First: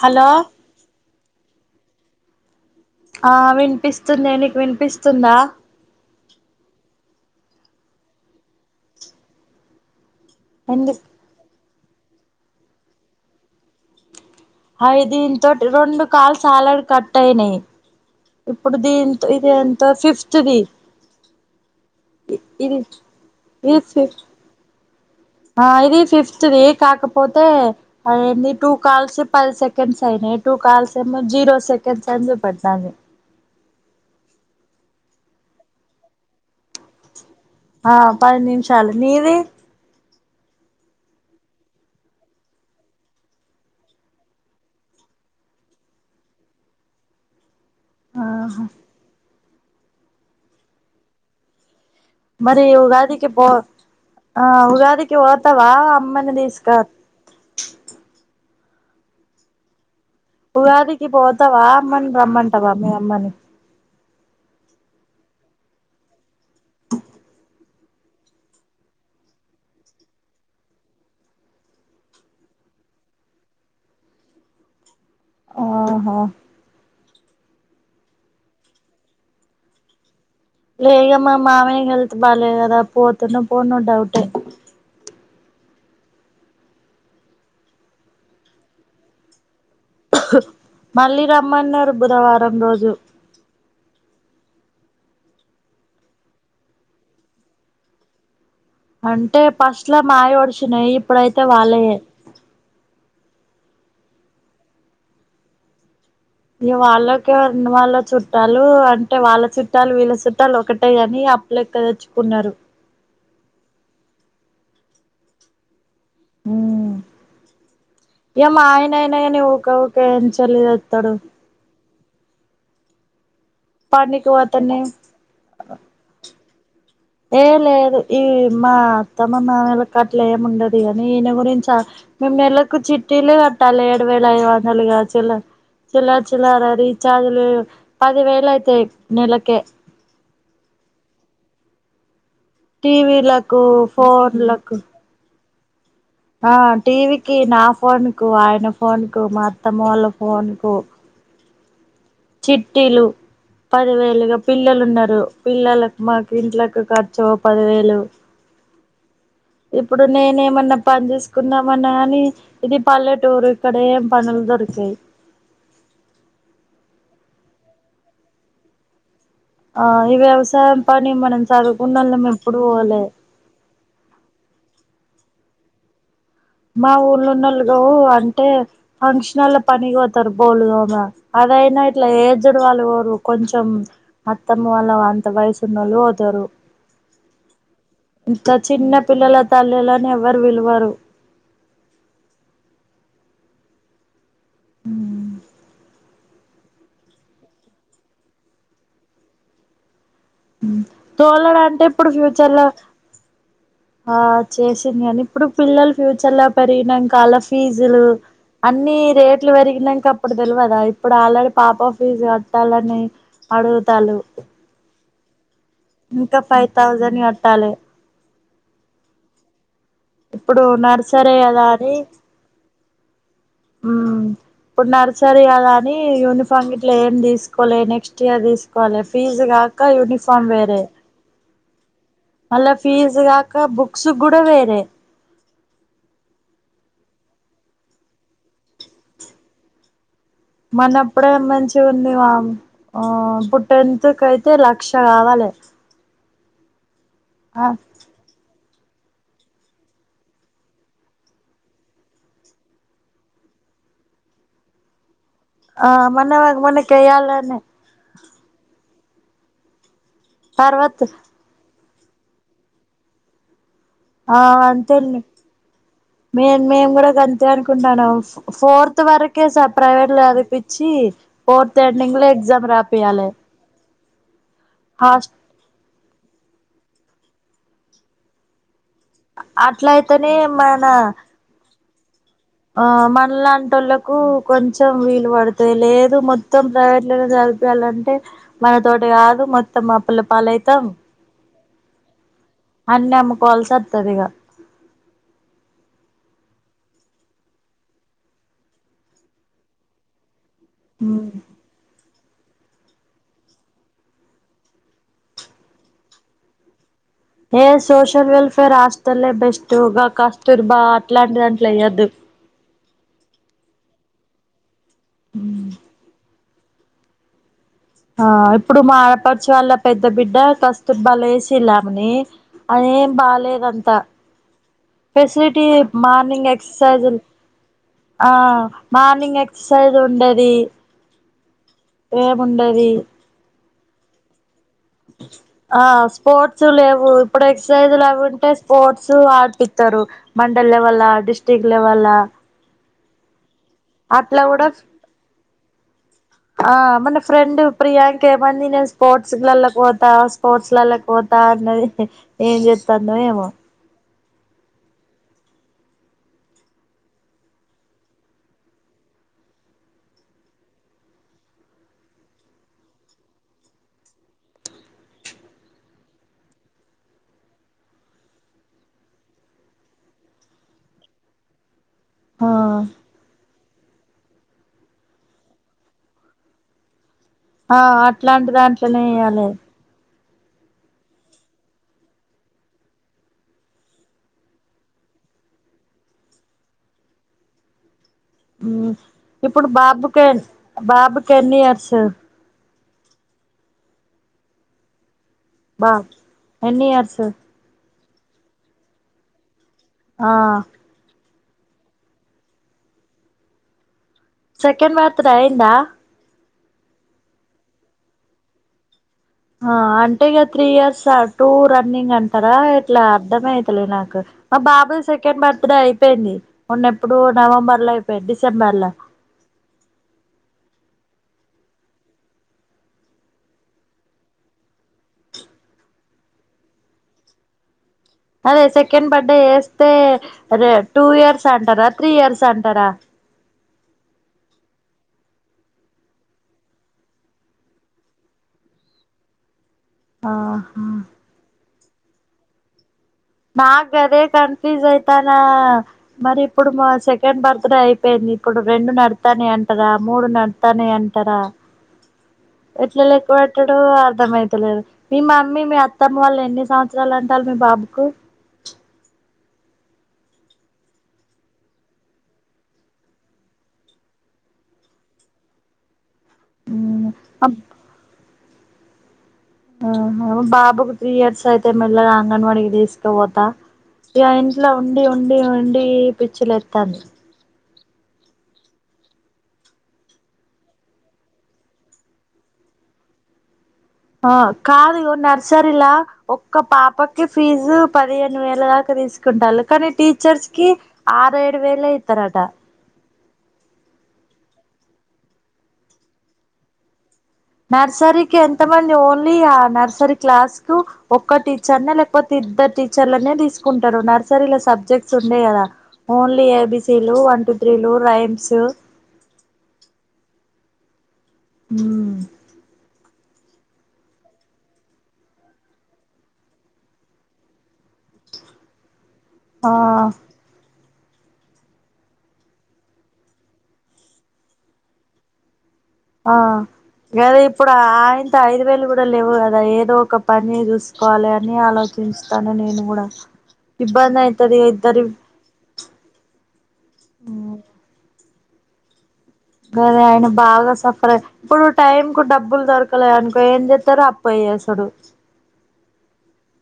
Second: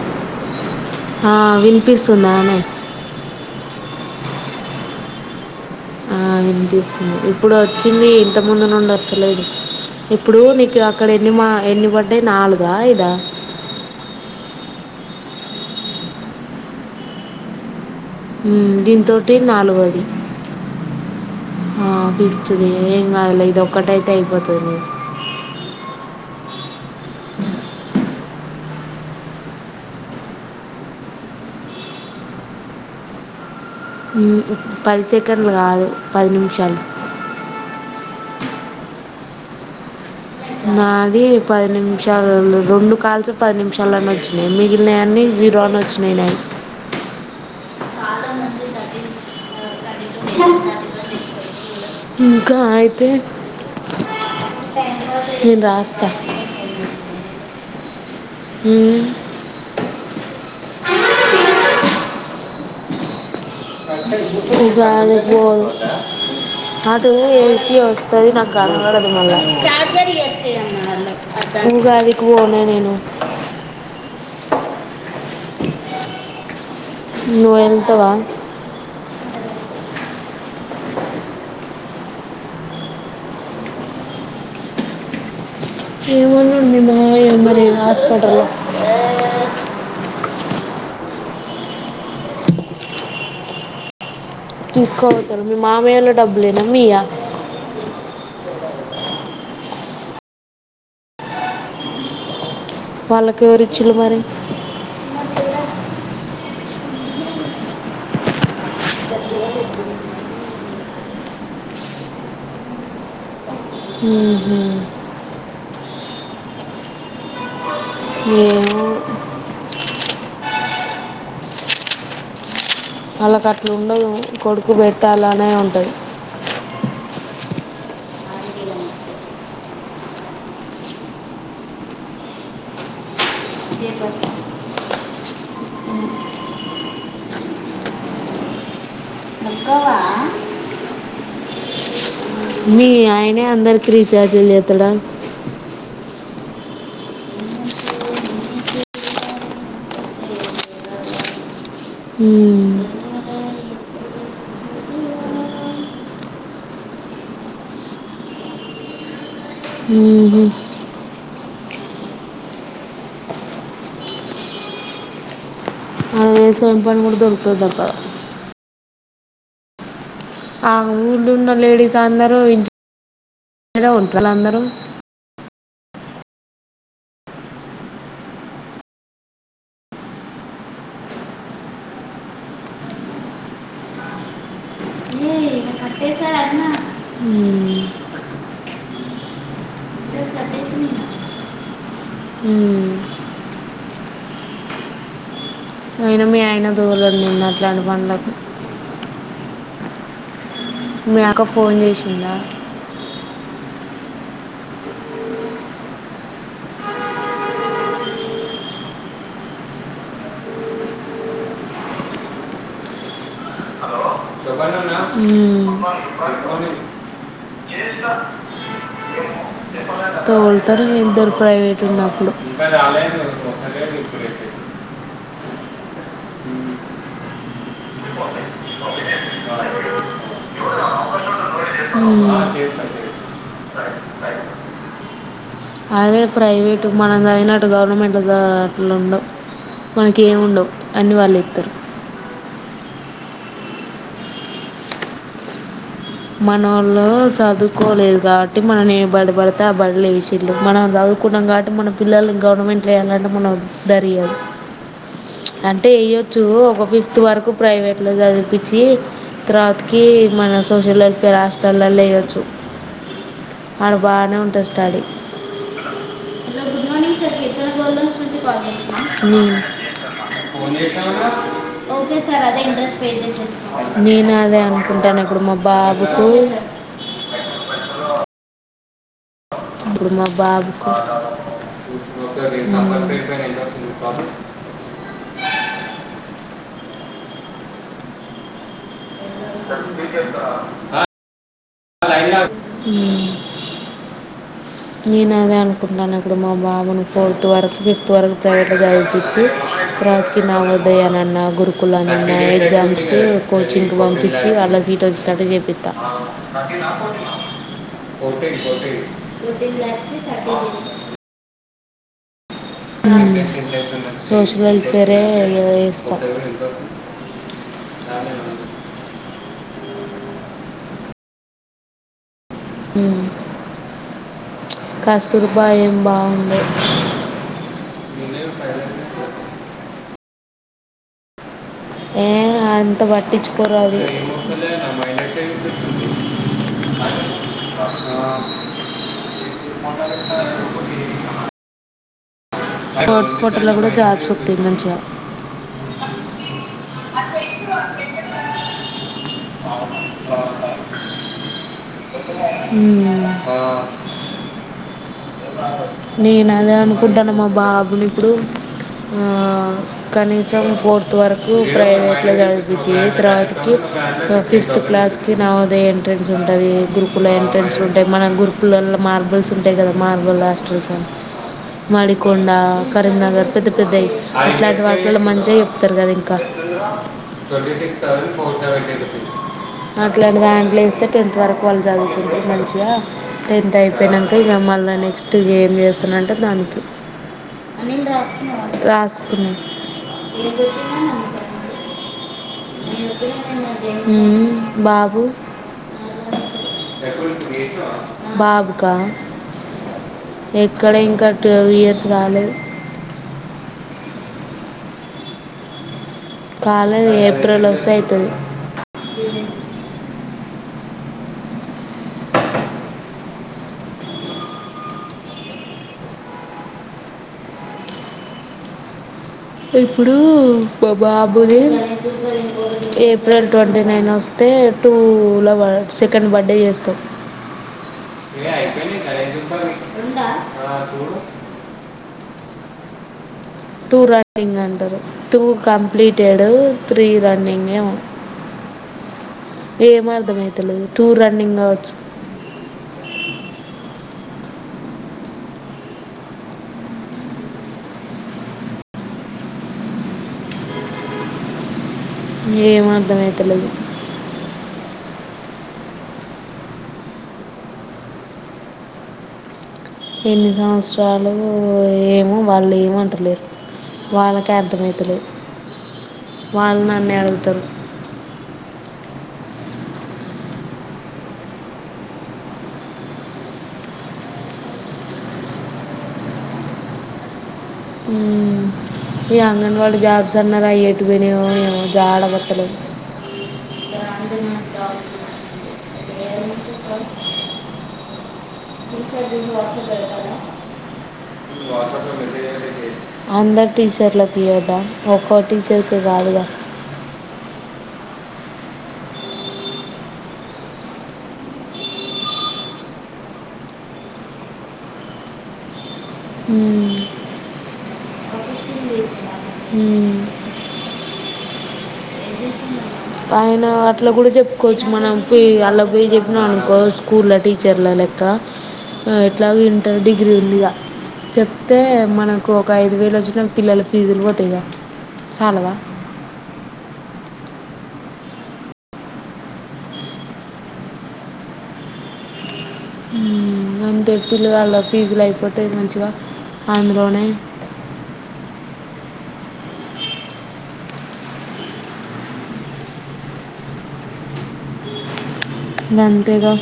Hello ఆ విన్పిస్తుందానె ఆ విన్పిస్తుందే నీక్ విన్పిస్తుందా ఆ విన్పిస్తుంది ఇప్పుడు ఒచ్చింది ఇంతముందు నుండి ఒస్తలేదు ఇప్పుడూ నీకు ఎందుకు అక్కడ ఎన్నిమా ఎన్ని పడ్డయ్ నాలుగా ఐదా అవి దీంతోటి రొండు కాల్స్ ఆల్రెడి కట్ ఐనయ్ మ్మ్ ఇప్పుడు దీంతొ దీంతోటి ఇది ఎంత నాలుగోది ఫిఫ్త్ దీ ఆ ఫిఫ్త్ ది ఏం కాద్లె ఇదొక్కటైతే ఫిఫ్ అయిపోతది ఆ ఇది ఫిఫ్త్ది కాకపోతే అదేంది టూ కాల్స్ పది సెకండ్స్ ఐనయ్ టు కాల్స్ ఏమో జీరొ సెకండ్స్ అని చూపెడ్తాంది ఊ ఉ పది సెకన్లు గాదు పది నిమిషాలు ఆ పది నిమిషాలు నీది నాది పది నిమ్షాలు రొండు కాల్స్ పద్ నిమ్షాలని ఒచ్చినయ్ మిగిల్నయ్ అన్ని జీరో అని ఒచ్చినయ్ నాయ్ చాల ఆహా మంది దద్దిలు [unintelligible] మరి ఉగాదికి పొ ఆ ఉగాదికి నేను వోతవా రాస్తా అమ్మనిధీస్కొత్ హ్మ్ ఉగాదికి పోతవా అమ్మన్ రమ్మంటవా మీ అమ్మని జాని పో అది ఏసి టది నాగనవడది మళ్ళ చార్జర్ ఇయ్యి వచ్చి ఇంకేడికి వొనే నేను మ్ హ్మ్ నువెళ్తవా లేయమ్మా మామయ్య హెల్త్ బాలే గదా పోతనో పోనో డౌటే ఏమన్నడు మీ మామయ్యను మరి హాస్పిటల్లా మళ్ళీ రమ్మన్నారు బుధవారం రోజు తీసుకవోతరు మీ మామయ్యోలా డబ్బులేనా మీయా అంటే పస్ట్లా మాయి ఒడిసినాయి ఇప్పుడైతే వాళ్ళయే వాళ్ళకెవరిచ్చుల్లు మరీ ఇగా వాళ్ళకెవర్ వాళ్ళ చుట్టాలు అంటే వాళ్ళ చుట్టాలు వీళ్ళ సుట్టాలు ఒకటే గాని అప్పులెక్క దెచ్చుకున్నారు ఉహుహు మ్ ఇగా ఏమో మాయనాయనా గాని ఊకెక్ పేంచర్లు జెత్తడు వాళ్ళకట్ల ఉండదు పనికి కొడుక్కు పోతనే బెట్టాలనే ఉంటది ఏ లేదు ఈ మా అత్తమ్మ మామయలకు అట్లేమి ఉండది గాని ఈయన గురించే మేం నెలకు చిట్టిలే కట్టాలి ఏడువేలఐదు వందలుగా చేలా చిల్లర్ చిల్లర రీఛార్జలే పదివేలైతాయ్ నెలకే ముక్కవా మీ ఆయనే టీవీలకు అందరికి రీఛార్జ్లు ఫోన్లకు జేత్తడా ఆ టీవీకి నా ఫోనుకు ఆయన ఫోనుకు మా అత్తమ్మ వాళ్ళ ఫోన్ కు హుమ్ పదివేలిగా పిల్లలున్నరు పిల్లలకు మాకు ఇంట్లకు ఖర్చు ఓ పదివేలు ఇప్పుడు మ్మ్హ్మ్. నేనేమన్న పంజేసుకున్నా మన్న గాని ఇది పల్లెటూరు ఇక్కడేం పనులుదొరుకయ్ ఆ ఎవుసాయం పని గూడా దొరకుతదో దొరకదో ఆ ఈ వ్యవసాయం పని ఊళ్ళో మనం ఉన్న లేడీస్ చదువుకున్నోళ్ళం అందరూ ఎప్పుడు ఓలే ఇంట్లోనే ఉంటారు అందరూ మా ఊళ్ళున్నోళ్లు గో అంటే ఫంక్షనల్ల పనికివోతారు బోల్లుదోమ ఎరైనా ఇట్లా ఏజ్డ్ వాళ్ళు ఓరు కొంచెం అత్తమ్మ వాళ్ళ వంత వయసున్నోళ్ళు ఓతారు ఉమ్మ్ ఇంత చిన్న పిల్లల తల్లులని డ్రెస్ ఎవరు కట్టేసి పిలవరు ఉమ్. మ్మ్ అయినా మీ ఆయన దూలోడు లే నిన్ను అట్లా వెళ్ళమనడు దూలోడంటే ఇపుడు ఫ్యూచర్లా ఆ చేసిందిగని ఇప్పుడు పిల్లలు ఫ్యూచర్ లో పెరిగినంక ఆళ్ల ఫీజులు అన్నీ రేట్లు వెరిగినంక అప్పుడు తెలువదా ఇప్పుడు ఆల్రెడీ పాప ఫీజు కట్టాలని అడుగుతాళ్లు మ్మ్ [inaudible] ఫైవ్ థౌజండ్ కట్టాలే ఇప్పుడు తొల్తారు ఇద్దరు నర్సరీ కదా ప్రైవేట్ గా అని ఉన్నప్పుడు మ్మ్ ఇప్పుడు నర్సరీ గదాని యూనిఫామ్ గిట్ల ఏం తీసుకోలే నెక్స్ట్ చియా దీసుకోవాలి ఫీజు గాక యూనిఫామ్ వేరే ఉమ్. చేస్తా మళ్ళ చేస్తా ఫీజు గాక బుక్స్ గూడా వేరే అదే ప్రైవేట్ మనం చదివినట్టు గవర్నమెంట్ అట్లావుండవ్ మనకి ఏమి ఉండవు అన్నీ మనప్పుడే వాళ్ళు ఇస్తారు మంచిగుంది మామ్ ఆ ఇపుడ్ టెన్త్ కయితే లక్ష గావలే మనోళ్లు చదువుకోలేదు గాట్ టీ మనేబడి బడితే ఆ బల్లెసిళ్ళు మనం చదువుకున్నం గాబట్టి మన పిల్లల్ని గవర్నమెంట్లా ఏయాలంటే మనక్ దరియద్ అంటే మన ఎయ్యొచ్చు ఒక ఫిఫ్త్ వరకు మనకేయాలని ప్రైవేట్ లో చదువు పిచ్చి తర్వాత కీ మన తర్వాత సోషల్ వెల్ఫేర్ హాస్టల్ల్లో ఎయచ్చు ఆడ బానే ఆ ఉంటది స్టడీ అంతేండి మే హలో గుడ్ మేము కూడా మార్నింగ్ సార్ అంతే అనుకుంటాను కాల్ ఫోర్త్ వరకే చేస్తున్నాం సార్ ప్రైవేట్ లో చదిపించి ఫోర్త్ ఒకే ఎండింగ్ లో సార్ అదే ఎగ్జామ్ ఇంట్రెస్ట్ పే రాపియాలి చెస్సెస్ నేను అదే అనుకుంటన్న హాస్ బాగుతూ అట్ల అయితేనే మన బాబుకు ఓకే ఓకే ఆ సంపర్క్ పైన ఎంత మన్లాంటి వస్తుంది ఒళ్లకు ప్రాబ్లం కొంచెం వీలు పడతాయి లేదు మొత్తం ప్రైవేట్ చదిపియాలంటే మన తోటి కాదు మొత్తం అప్పుల పాలయితాం లైన్లో అన్ని అమ్ముకోవాల్సి అస్తది ఇగ నేను అదే అనుకుంటున్నాను ఇప్పుడు మా బబును ఫోర్త్ వరకు ఫిఫ్త్ వరకు ప్రైవేట్ లో చదివిపిచ్చి ప్రవచీ నా మ్మ్ ఉదయానన్నా గురుకుల్ ఎగ్జామ్స్కి కోచింగ్కీ పంపించి అళ్ళ సీట్ ఓచేటట్టు చేపిత్త ఏ సోషల్ వెల్ఫేర్ హస్టల్ ఎ బెస్ట్ ఫోర్టీన్ గా ల్యాక్స్కి థర్టీ కస్తూర్ బా చేసేస్తాను అట్లాంటి లెయ్యద్దు సోషల్ వెల్ఫేరే ఇగ ఎస్తా ఆ ఇప్పుడు మా ఆడపడుచు వాళ్ళ పెద్ద బిడ్డ కస్తూర్ బల ఎసిలామని అదేం బాలేేదంతా కస్తూర్బా ఫెసిలిటీ ఏం మార్నింగ్ బాగుండే ఎక్సర్సైజ్ ఆ మార్నింగ్ ఎక్ససైజ్ ఉండేది ఏ అంత పట్టించుకోరూ అళ్లు ఆ స్పోర్ట్స్ లేవు ఇప్పుడు ఎక్సర్సైజ్ అవ్ ఉంటే స్పోర్ట్స్ ఆడిపిస్తారు మండల్ లెవల్ లా డిస్ట్రిక్ట్ లవల్ లా స్పోర్ట్స్కోట లో కూడా జాబ్ స్ ఒత్తయ్ కూడా మంచిగా ఆ మన ఫ్రెండ్ ప్రియాంక ఏమంది నేను స్పోర్ట్స్లల్లో పోతా స్పోర్ట్స్లలో పోతా అన్నది ఏం చేత్తన్నో ఏమో నేన అదే అనుకుంటాను మా బాబుని ఇప్పుడు ఆ కనీసం ఫోర్త్ వరకు ప్రైవేట్లో చదివిపిచ్చి తర్వాతకి ఫి-ఫిఫ్త్ క్లాస్ కి నవోదయ ఎంట్రెన్స్ ఉంటది గురుకుల ఎంట్రెన్స్ ఉంటాయి మన గురుకుల మార్బల్స్ ఉంటాయి కదా మార్బల్ హాస్టల్సు ఆ మాడికొండ కరీంనగర్ పెద్ద పెద్దయి ఇట్లాంటి వాట్లలో మంచిగా చెప్తారు కదా ఇంకా థర్టీ ఆ సిక్స్ సెవెన్ అట్లాంటి ఫోర్సెవేంటీ దాంట్లోనే రూపీస్ ఎయ్యాలే ఇట్లాంటి దాంట్లో వేస్తే టెన్త్ వరకు వాళ్ళు చదువుకుంటారు మంచిగా టెన్త్ అయిపోయినాంక ఇగ మల్ మళ్ళా నెక్స్ట్ ఏం చేస్తానంటే దానికి అనిల్ మ్మ్ రాసుకున్న ఇప్పుడు బాబుకే బాబుకి ఎన్ని ఇయర్స్ ఉమ్ బాబు బాబ్ ఎన్ని ఇయర్స్ పెద్దొడికి చేసినవా బాబుకా ఆ ఎక్కడ ఇంకా ట్వల్వ్ ఇయర్స్ కాలేదు సెకండ్ బర్త్త్ర డే అయిందా కాలేదు ఏప్రిల్ ఓస్తే అయితది ఆ అంటే ఇగా త్రీ ఇయర్స్ టూ రన్నింగ్ అంటారా ఎట్లా అర్ధమయితలే నాకు మా బాబుది సెకండ్ బర్త్డే అయిపోయింది మొన్నెప్పుడు నవంబర్ లో అయిపోయింది డిసెంబర్ లా ఇప్పుడు మా బాబుది ఏప్రిల్ ట్వంటీ నైన్ ఓస్తే ఏ టూలో సెకండ్ బర్త్డే చేస్తావ్ అదే సెకెండ్ బర్త్డే ఎస్తే రెండా టూ చూడు ఇయర్స్ అంటార త్రీ ఇయర్స్ అం కదా టూ రన్నింగ్ అంటరు టూ కంప్లీటెడ్ త్రీ రన్నింగ్ ఎమో ఏం ఆహా అర్థమైతలేదు టూ రన్నింగ్ కావచ్చు నాకు అదే కన్ఫ్యూజ్ అయితాన్నా మరి ఇప్పుడు మా సెకండ్ బర్త్ డే అయిపోయింది ఇప్పుడు రెండు నడుత్తాన్నయ్ అంటరా మూడు నడుత్తాన్నయ్ అంటరా ఏం ఎట్ల అర్థమవుతలేదు లెక్కవెట్టుడో అర్థమైతలేదు నిన్న మ్మీ మీ అత్తమ్మ వాళ్ళు ఎన్ని సంవత్సరాలంటాళ్ళు మీ బాబుకు ఎన్ని సంవత్సరాలో ఏమో వాళ్ళు ఏమంటలేరు వాళ్ళకే అర్థమైతలేదు వాల్ మ్ నన్నే అడుగుతరు ఉహు బాబుకు త్రీ ఇయర్స్ అయితే మెల్లగా అంగన్వాడికి తీస్కవోత ఇగ ఇంట్ల ఉండి ఉండి ఉండీ పిచ్చిలేత్తాంది మ్ ఈ అంగన్వాడి జాబ్స్ అన్నర్ అయ్యేటువోనయో ఏమో జాడపత్త లేదు ఆ కాదు ఇగొ నర్సరీలా ఒక్క పాపకి ఫీజు పదిహేను వేల్ వేల దాక తీస్కుంటాల్లు కానీ అందులో టీచర్స్ కి ఆరు ఏడు వేలే వాట్సాప్లో ఇత్తరట మెసేజ్ అయితే చేయి అందరు టీచర్లలకు ఇయ్యోద్దా ఒక్కో టీచర్కే కాదుగా నర్సరీకి ఎంత మంది ఓన్లీ ఆ నర్సరీ క్లాస్ కు ఒక్క టీచర్నే లేకపోతే ఇ ఇద్దరు టీచర్లనే తీసుకుంటరు నర్సరీలో సబ్జెక్ట్స్ ఉండయ్ కదా ఓన్లీ ఏబిసీ లు వన్ టు త్రీ లు రైమ్స్ ఉమ్ మ్ అయన అట్ల కూడా చెప్పుకోచ్చు మనం ఫి అల్లపోయి చెప్నవంకో స్కూళ్ల టీచర్ల లెక్క అ ఎట్లాగో ఇంటర్ ఆ డిగ్రీ ఉందిగా చెప్తే మనకు ఒక ఐదు వేలు వచ్చిన పిల్లల ఫీజులు పోతయ్ గ చాలవా ఆ గదే ఇప్పుడు ఆయింత ఐదు వేలు కూడా లేవు కదా ఏదో ఒక పని చూసుకోవాలె అని ఆలో తీస్తాను నేను కూడా హుమ్ అంతే ఇబ్బంది అయితది పిల్లగాళ్ళ ఇద్దరి ఫీజులు అయిపోతయ్ మంచిగా అందులోనే గదే ఆయన బాగా సఫర్ అయి ఇప్పుడు టైం కు డబ్బులు దొరకలే అనుకో ఏంజెత్తరు అప్పే ఏసడు గంతేగా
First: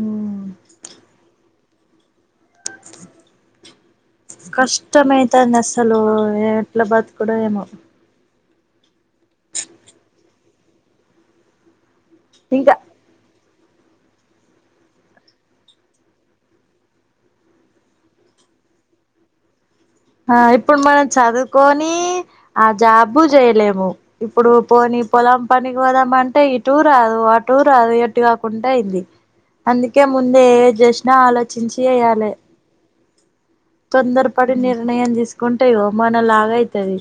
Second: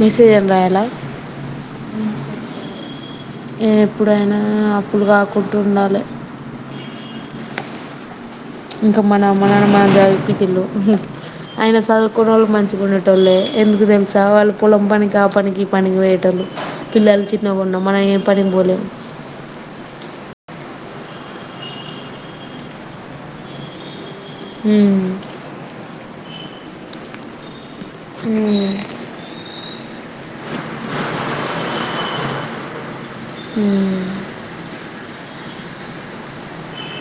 మెసేయల్ రాయలా ఉహ్ సరే అప్పులు కాకుండా కష్టమైతాంది అస్సలు ఉండాలి ఎట్ల బతుకుడో ఏమో ఇంక మన అమ్మ నాన్న మనన్ సదుపిచ్చిండు ఉహ్ ఐన సదువ్ కుర్రోళ్ళు ఇంకా మంచిగ ఉండెటోళ్ళే ఎందుకు తెలుసా వాళ్ళు పొలం పనికి ఆ పనికి ఈ పనికి పోయేటోల్లు పిల్లలు చిన్నగున్నం మనం ఏ పని పోలేం ఆ ఇప్పుడు మనం చదువుకోనీ ఆ జాబు చేయలేము ఇప్పుడు పోనీ పొలం పనికినికి పోదామంటే ఇటూ రాదు అటూ రాదు అది ఎటుకాకుంట అయ్యింది అందుకే ముందే ఏద్ చేసిన ఆలోచించి చెయాలె తొందరపడి నిర్ణయం తీసుకుంటె ఇగొ మన లాగ ఐతది.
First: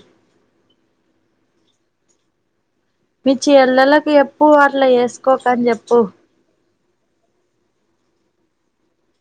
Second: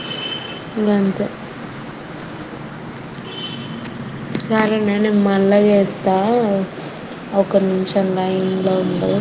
ఇగ అంతే. మీ చెల్లెలకి ఎప్పుడు అట్ల సరేనా నేను మళ్ళీ చేసుకోకని చెప్పు. చేస్తా ఒక నిమిషం లైన్ లో ఉండు.